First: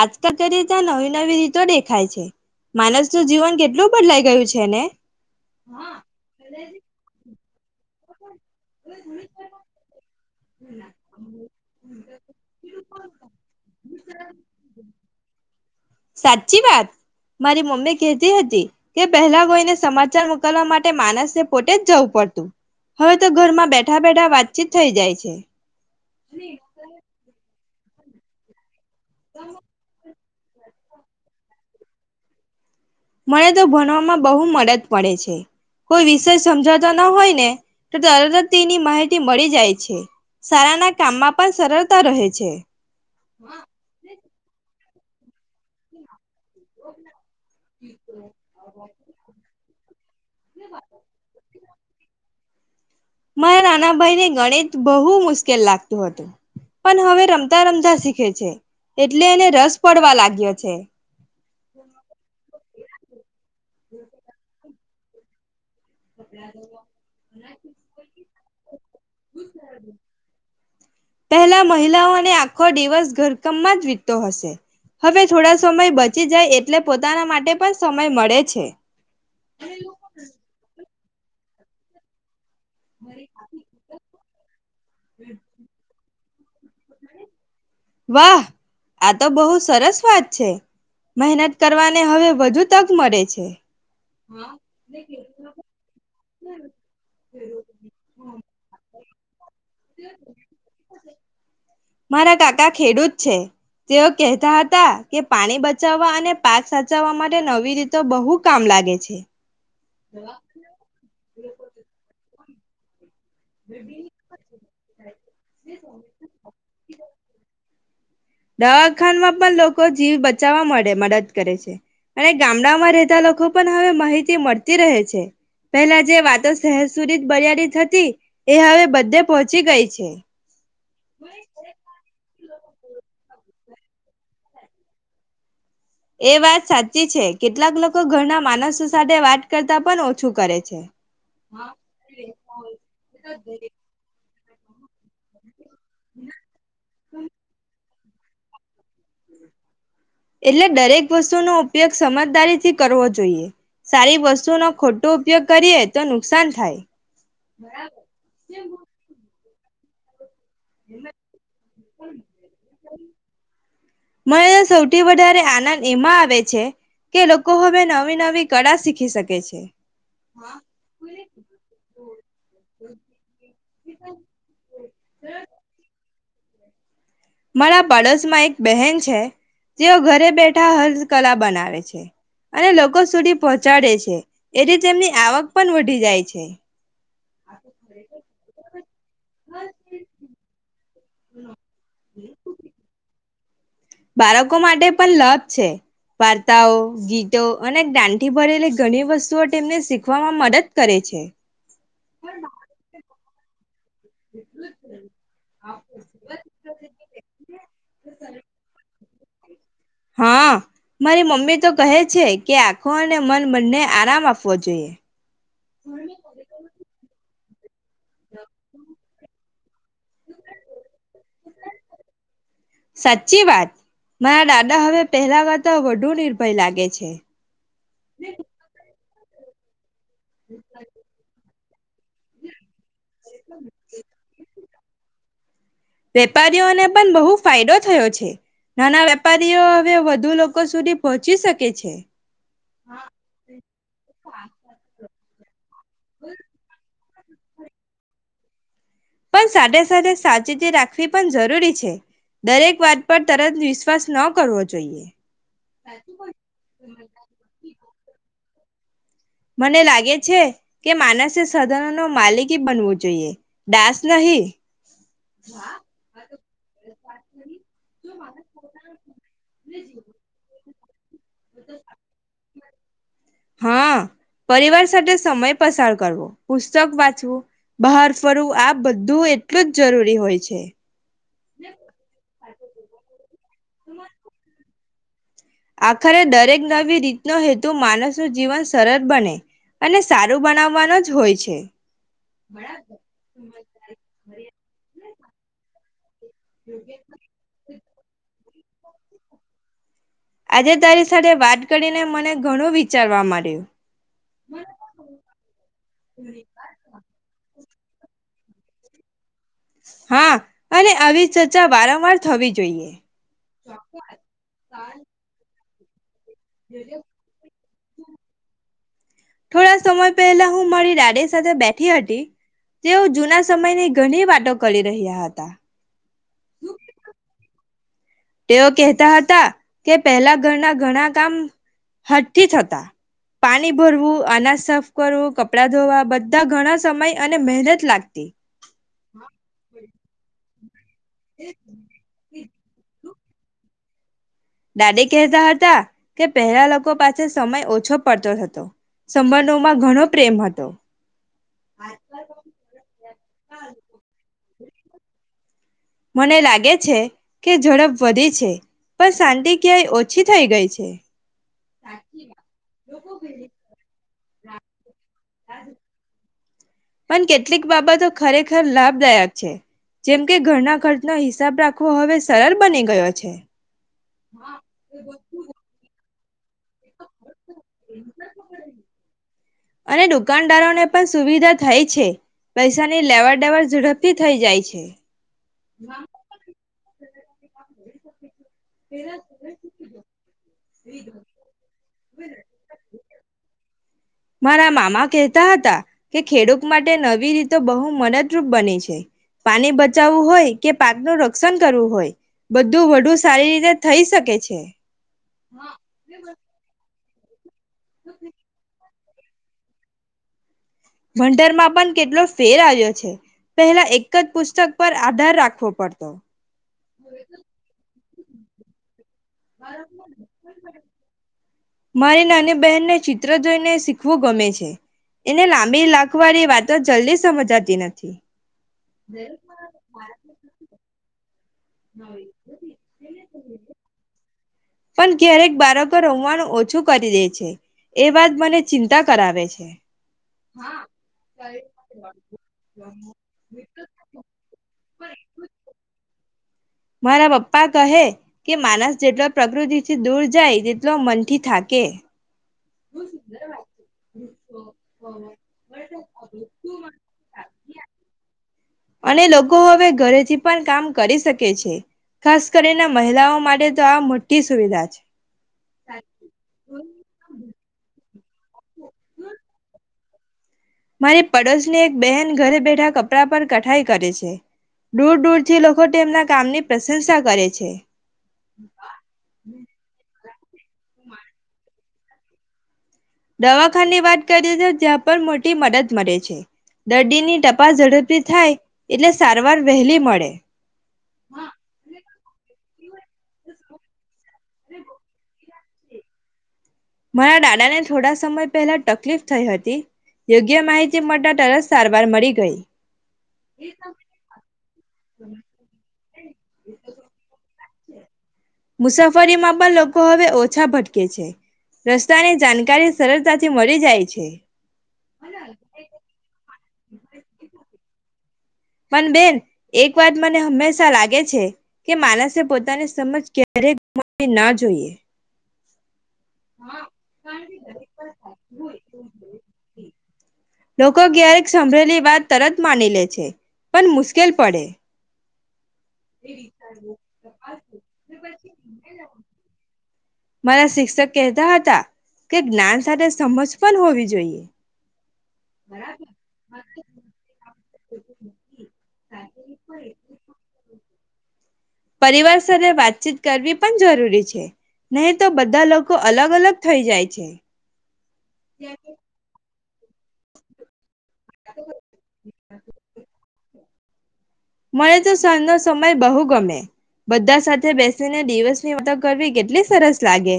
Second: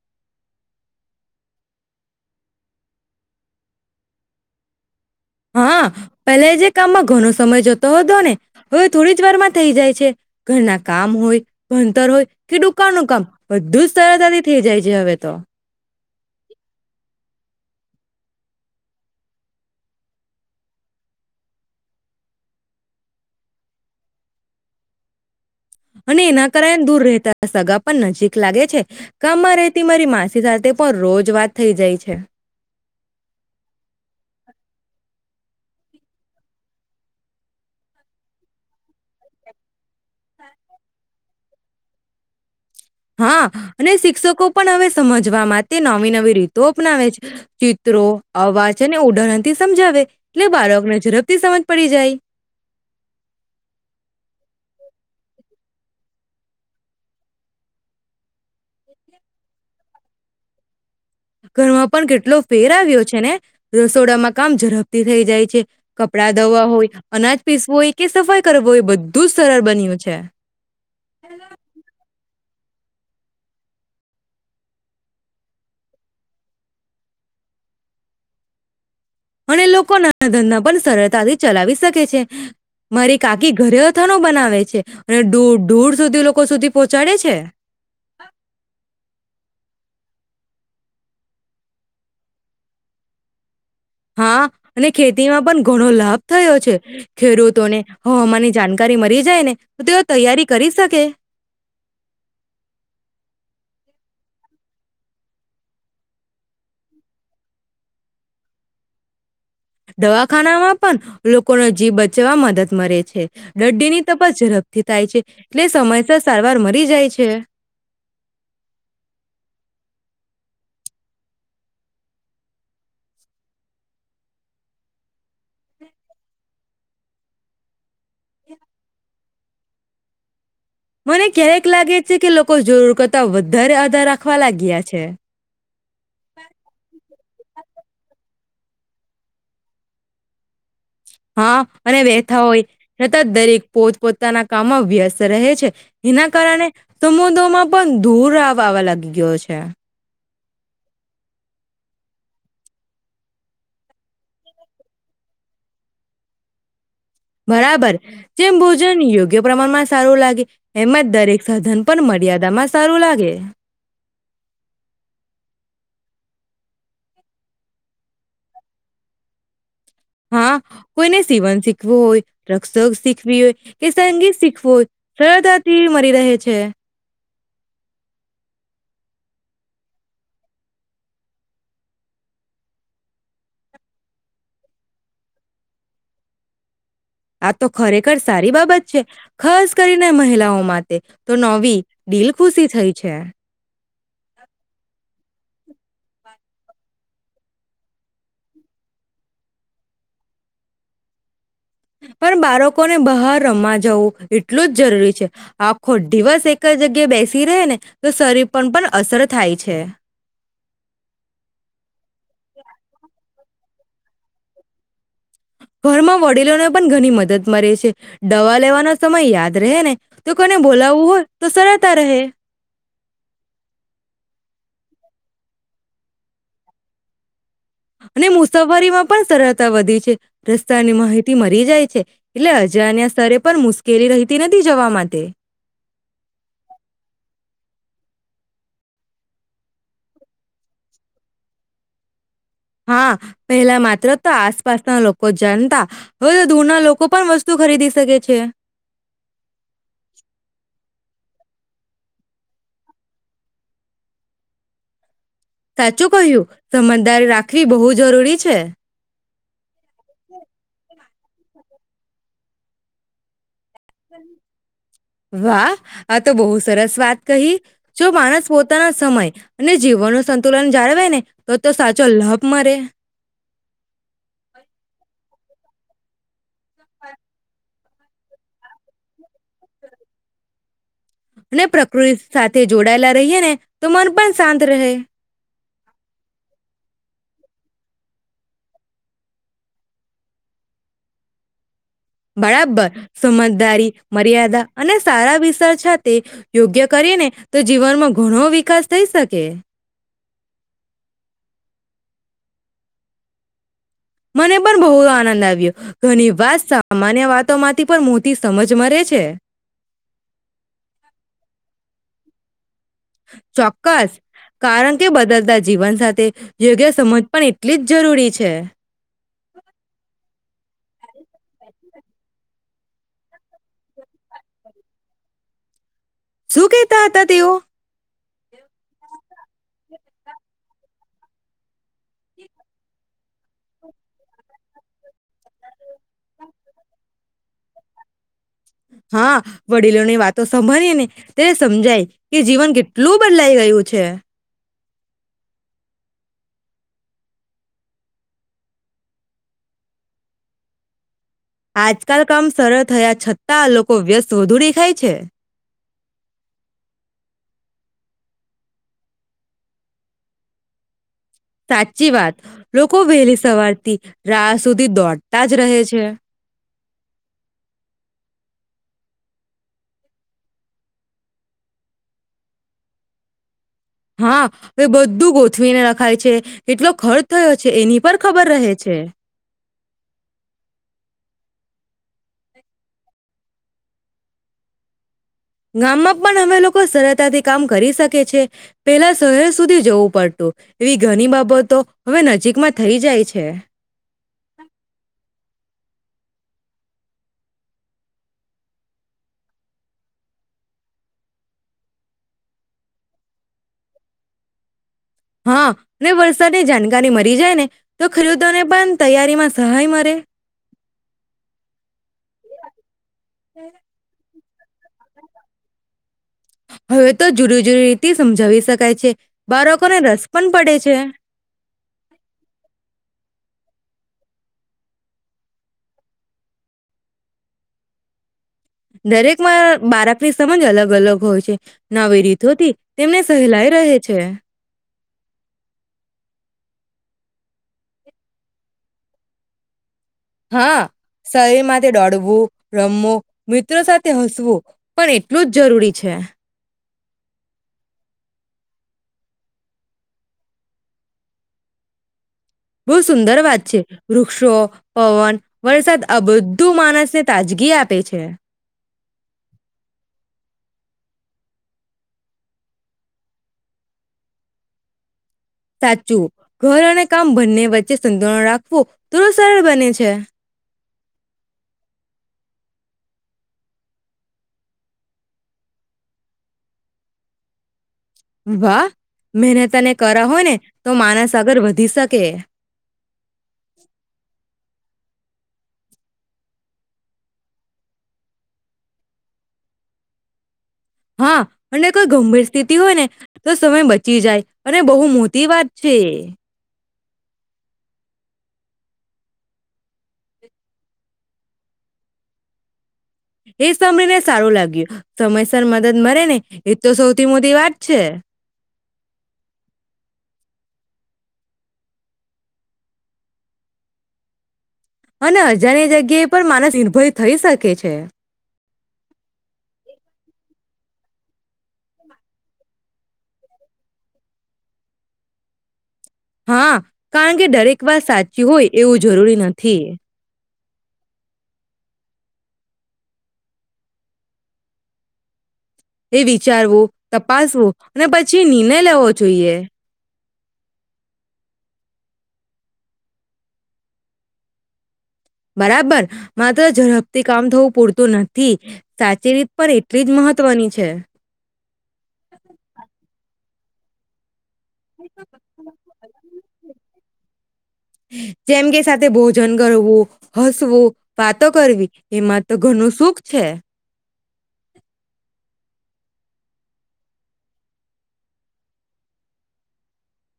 આજકાલ કરીએ ત્યાં નવી નવી રીતો દેખાય છે, માનસનું જીવન કેટલું બદલાઈ ગયું છે ને? હા, પેલે જે કામમાં ઘણો સમય જ જતો હતો, ને હવે થોડી જ વાર માં થઈ જાય છે, ઘરના કામ હોય, ભણતર હોય કે દુકાન નું કામ બધું જ સરતાથી થઈ જાય છે હવે તો. સાચી વાત, મારી મમ્મી કહેતી હતી કે પહેલા કોઈને સમાચાર મોકલવા માટે માનસને પોતે જ જવું પડતું, હવે તો ઘરમાં બેઠા બેઠા વાતચીત થઈ જાય છે. અને એના કારણે દૂર રહેતા સગા પણ નજીક લાગે છે. કામમાં રહેતી મારી માસી સાથે પણ રોજ વાત થઈ જાય છે. મને તો ભણવામાં બહુ મદદ પડે છે, કોઈ વિષય સમજાવતા ન હોય ને તો તરતત તેની માહિતી મળી જાય છે, સારાના કામમાં પણ સરળતા રહે છે. હા અને શિક્ષકો પણ હવે સમજવા માટે તે નવી નવી રીતો અપનાવે છે, ચિત્રો, અવાજ અને ઉદહરણ થી સમજાવે, એટલે બાળકને ઝડપથી સમજ પડી જાય. મારા નાના ભાઈ ને ગણિત બહુ મુશ્કેલ લાગતું હતું, પણ હવે રમતા રમતા શીખે છે, એટલે એને રસ પડવા લાગ્યો છે. ઘરમાં પણ કેટલો ફેર આવ્યો છે ને, રસોડામાં કામ ઝડપ થી થઈ જાય છે. કપડાં ધોવા, હોય અનાજ પીસવું હોય કે સફાઈ કરવુ હોય બધું જ સરળ બન્યું છે. પહેલા મહિલાઓને આખો દિવસ ઘરકમમાં જ વીતતો હશે, હવે થોડા સમય બચી જાય એટલે પોતાના માટે પણ સમય મળે છે. અને લોકો નાના ધંધા પણ સરળ તાથી ચલાવી શકે છે. મારી કાકી ઘરે અથાનું બનાવે છે અને દૂર દૂર સુધી લોકો સુધી પહોંચાડે છે. વાહ! આ તો બહુ સરસ વાત છે, મહેનત કરવાને હવે વધુ તક મળે છે. હા, અને ખેતીમાં પણ ઘણો લાભ થયો છે, ખેડૂતોને હવામાની જાણકારી મળી જાય ને તો તેઓ તૈયારી કરી શકે. મારા કાકા ખેડૂત છે. તેઓ કેહેતા હતા કે પાણી બચાવવા અને પાક સાચવવા માટે નવી રીતો બહુ કામ લાગે છે. દવાખાનામાં પણ લોકોનો જીવ બચવા મદદ મરે છે. દરદીની તપાસ ઝડપથી થાય છે, એટલે સમયસર સારવાર મરી જાય છે. દવાખાનમાં પણ લોકો જીવ બચાવવા મળે મદદ કરે છે, અને ગામડામાં રહેતા લોકો પણ હવે માહિતી મળતી રહે છે, પેલા જે વાતો શહેર સુધી જ મર્યાદિત હતી. એ હવે બધે પહોંચી ગઈ છે. મને ક્યારેક લાગે છે કે. લોકો જરૂર કરતા વધારે આધાર રાખવા લાગ્યા છે. એ વાત સાચી છે કેટલાક લોકો ઘરના માનસો સાથે વાત કરતા પણ ઓછું કરે છે. હા અને વહેથા હોય છતાં દરેક પોત પોતાના. કામો વ્યસ્ત રહે છે. એના કારણે તો મુ દોમાં. પણ ધૂર આવવા લાગી ગયો છે. એટલે દરેક વસ્તુનોો ઉપયોગ સમજદારીથી કરવો જોઈએ સારી વસ્તુનોો ખોટો ઉપયોગ કરીએ તો નુકસાન થાય. બરાબર જેમ ભોજન યોગ્ય પ્રમાણમાં સારું લાગે. એમાંજ દરેક સાધન પણ મર્યાદામાં સારું લાગે. મને સૌથી વધારે આનંદ એમાં આવે છે કે લોકો હવે નવી નવી કળા શીખી શકે છે. હા કોઈને સીવણ શીખવું હોય રક્ષક શીખવી હોય કે સંગીત શીખવું હોય સરળતાથી મળરી રહે છે. છે. મારા પાડોશમાં એક બહેન છે તેઓ ઘરે બેઠા હસ્ત કલા બનાવે છે અને લોકો સુધી પહોંચાડે છે એથી તેમની આવક પણ વધી જાય છે. આ તો ખરેખર સારી બાબત છે ખાસ કરીને મહિલાઓ માટે. તો નવી દિલ ખુશી થઈ છે. [inaudible] બાળકો માટે પણ લભ છે. વાર્તાઓ ગીતો અને દંઠથી ભરેલી ઘણી વસ્તુઓ તેમને શીખવામાં મદદ કરે છે. પણ બાળકોને બહાર [unintelligible] જવું એટલું જ જરૂરી છે આખો દિવસ એક જ જગ્યા બેસી રહેને તો શરીર પર પણ અસર થાય છે. હા મારી મમ્મી તો કહે છે કે આખો અને મન બનને આરામ આપવો જોઈએ. ઘરમાં વડીલોને પણ ઘણી મદદ મળે છે દવા લેવાનો સમય યાદ રહે ને. તો કોને બોલાવવું હોય તો સરળતા રહે. દા હવે પહેલા વાર તો વધુ નિર્ભય લાગે છે. અને મુસાફરીમાં પણ સરળતા વધી છે. રસ્તાની માહિતી મળે. જાય છે. એટલે અજાન્યા સ્તરે પણ મુશ્કેલી રહતી નથી તી જવા માટે વેપારીઓને પણ બહુ ફાયદો થયો છે નાના વેપારીઓ હવે વધુ લોકો સુધી પહોંચી શકે છે હા પેલા માત્ર તો આસપાસના લોકો કો જનતા હોવે તો દૂરના લોકો પણ વસ્તુ ખરીદી શકે છે પણ સાથે સાથે સાચેતી રાખવી પણ જરૂરી છે દરેક વાત પર તરત વિશ્વાસ ન કરવો જોઈએ સાચું કહ્યું સમજદાર રાખવી બહુ જ જરૂરી છે મને લાગે છે કે માનસ સાધરણ નો માલિકી બનવો જોઈએ દાસ નહી વાહ આ તો બહુ સરસ વાત કહી જો માણસ પોતાના સમય અને જીવન નો સંતુલન જાળવે ને તો તો સાચો લાભ મળે હા પરિવાર સાથે સમય પસાર કરવો પુસ્તક વાંચવું બહાર ફરવું આ બધું એટલું જ જરૂરી હોય છે અને પ્રકૃતિ સાથે જોડાયેલા રહીએે ને તો મન પણ શાંત રહે આખરે દરેક નવી રીતનો હેતુ માનસનું જીવન સરળ બને અને સારું બનાવવાનો જ હોય છે બરાબર સમજદારી મર્યાદા અને સારા વિગાર સાથે યોગ્ય કરી ને તો જીવનમાં ઘણો વિકાસ થઈ શકે આજે તારી સાથે વાત કરીને મને ઘણું વિચારવા માંડ્યું મને પણ બહુ આનંદ આવ્યો ઘણી વાર સામાન્ય વાત તમા થી પર મોટી સમજ મરે છે હા અને આવી ચર્ચા વારંવાર થવી જોઈએ ચોક્કસ કારણ કે બદલતા જ જીવન સાથે યોગ્ય સમજ પણ એટલી જ જરૂરી છે થોડા સમય પહેલા હું મળી ડાડી સાથે બેઠી હતી તેઓ જૂના સમયની ઘણી વાતો કરી રહ્યા હતા શું કહેતા હતા તેઓ તેઓ કેહતા હતા કે પહેલા ઘરના ઘણા કામ હાથથી થતા, પાણી ભરવું, અનાજ સાફ કરવું, કપડાં ધોવા બધા ઘણા સમય અને મહેનત લાગતી હા, વડીલોની વાત તો સંભળીએ ને તેને સમજાય કે જીવન કેટ લું બદલાઈ ગયું છે. દાદે કહેતા હતા કે પહેલા લોકો પાસે સમય ઓછો પડતો હતો, સંબંધોમાં ઘણો પ્રેમ હતો. આજકાલ કામ સરળ થયા છતાં આ લોકો વ્યસ્ત વધુ દેખાય છે. મને લાગે છે કે ઝડપ વધી છે પણ શાંતિ ક્યાય ઓછી થઈ ગઈ છે. સાચી વાત, લોકો વહેલી સવારથી રાહ સુધી દોડતા જ રહે છે. પણ કેટલીક બાબતો ખરેખર લાભદાયક છે જેમ કે ઘરના ખર્ચનો હિસાબ રાખવો હવે સરળ બની ગયો છે. હા, એ બધું ગોથવીને રખાય છે. કેટલો ખર્ચ થયો છે એની પર ખબર રહે છે. અને દુકાનદારોને પણ સુવિધા થાય છે. પૈસાની લેવાડ દેવર ઝડપથી થઈ જાય છે. ગામમાં પણ હવે લોકો શરત [unintelligible] કામ કરી શકે છે. પેલા શહેર સુધી જવું પડતું એવી ઘણી બાબતો હવે નજીકમાં થઈ જાય છે. મારા મામા કહેતા હતા કે ખેડૂત માટે નવી રીતો બહુ મદદરૂપ બની છે. પાણી બચાવવું હોય કે પાકનું રક્ષણ કરવું હોય બધું વડુ સારી રીતે થઈ શકે છે. હા ને વરસાદે જાણી [unintelligible] તો ખેરુતો ને પણ તૈયારીમાં સહાય મરે ભણતરમાં પણ કેટલો ફેર આવ્યો છે પહેલા એક જ પુસ્ત ઉપર આધાર રાખવો પડતો થી સમજાવી શકાય છે. બાળકોને રસ પણ પડે છે. મારી નાની બહેનને ચિત્ર જોઈને શીખવું ગમે છે એને લાંબી લાાખવાળી વાતો જલ્દી સમજાતી નથી દરેકમાં [unintelligible] સમજ અલગ અલગ હોય છે નવી રીતોથી તેમને સહેલાઈ રહે છે. પણ ક્યારેક બાળકો રમવાનું ઓછું કરી દે છે એ વાત મને ચિંતા કરાવે છે હા સરીર માટે દોડવું રમવું મિત્રો સાથે હસવું પણ એટલું જ જરૂરી છે મારા પપ્પા કહે કે માનસ જેટલો પ્રકૃતિ થી દૂર જાય તેટલો મનથી થાકે બહુ સુંદર વાત છે વૃક્ષો પવન વરસાદ આ બધું માનસને તાજગી આપે છે. અને લોકો હવે ઘરેથી પણ કામ કરી શકે છે ખાસ કરીને મહિલાઓ માટે તો આ મોટી સુવિધા છે. સાચું ઘર અને કામ બંને વચ્ચે રાખવો થોડું સરળ બને છે. છે [unintelligible] મારી પડોશની એક બહેન ઘરે બેઠા કપડા પર કઠાઈ કરે છે દૂર દૂરથી લોકો તેમના કામની પ્રશંસા કરે છે. વાહ મને તને કર હો ને. તો માણસ આગર વધી સક કે દવાખા ની વાત કરી ને પણ મોટી મદદ મળે છે દર્દીની ટપાસ ઝડપથી થાય એટલે સારવાર વહેલી મળે. હા અને કોઈ ગંભીર સ્થિતિ હોય ને તો સમય બચી જાય અને બહુ મોટી વાત છે. મારા દાદાને થોડા સમય પહેલા તકલીફ થઈ હતી યોગ્ય માહિતી મળતા તરત સારવાર મળી ગઈ. એ સમનને સારું લાગ્યું સમયસર મદદ મળેને એ તો સૌથી મોટી વાત છે મુસાફરીમાં પણ લોકો હવે ઓછા ભટકે છે રસ્તાની જાણકારી સરલતાથી મળી જાય છે. અને અજાણ્ય જગ્યાએ પણ માનસ નિર્ભય થઈ શકે છે. કે પણ બેન એક વાત મને હંમેશા લાગે છે કે માનસે પોતાની સમજ ક્યારેય [unintelligible] ના જોઈએ. હા કારણ કે દરેક વાત સાચી હોય એવું જરૂરી નથી. લોકો ક્યારેક સંભળેલી વાત તરત માની લે છે પણ મુશ્કેલ પડે. એ વિચારવું, તપાસવું અને પછી નિર્ણય લેવો જોઈએ. મારા શિક્ષક કહેતા હતા કે જ્ઞાન સાથે સમજ પણ હોવી જોઈએ. બરાબર માત્ર ઝડપથી કામ થવું પૂરતું નથી, સાચી રીત પણ એટલી જ મહત્વની છે. પરિવાર સાથે વાતચીત કરવી પણ જરૂરી છે. નહીં તો બધા લોકો અલગ અલગ થઈ જાય છે. જેમ કે સાથે ભોજન કરવું, હસવું વાતો કરવી એમાં તો ઘણું સુખ છે. મને તો સાંજ નો સમય બહુ ગમે. બધા સાથે બેસીને દિવસની વાતો કરવી કેટલી સરસ લાગે.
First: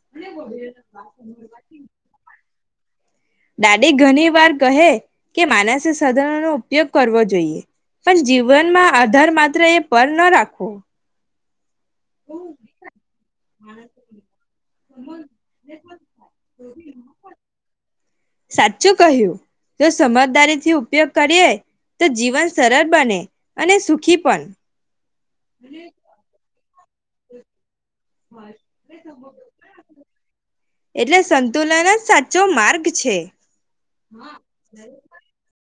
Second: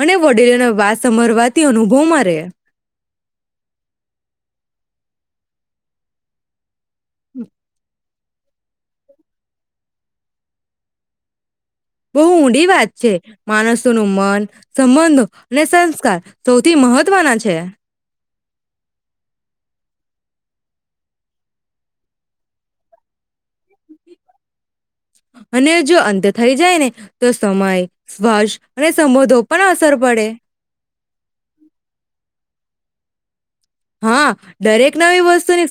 અને વડીલોને વાત સમરવાથી અનુભવ મરે. દાડી ઘણી વાર કહે કે માનસે સાધરણનો ઉપયોગ કરવો જોઈએ. પણ જીવનમાં આધાર માત્ર એ પર ન રાખવો. બહુ ઊંડી વાત છે. માણસોનું મન સંબંધો અને સંસ્કાર સૌથી મહત્વના છે. સાચું કહ્યું જો સમજદારીથી ઉપયોગ કરીએ તો જીવન સરળ બને અને સુખી પણ. અને જો અંત થઈ જાય ને તો સમય સ્પર્શ અને સંબોધો પણ અસર પડે એટલે સંતુલન જ સાચ ચો માર્ગ છે. હા દરેક નવી વસ્તુની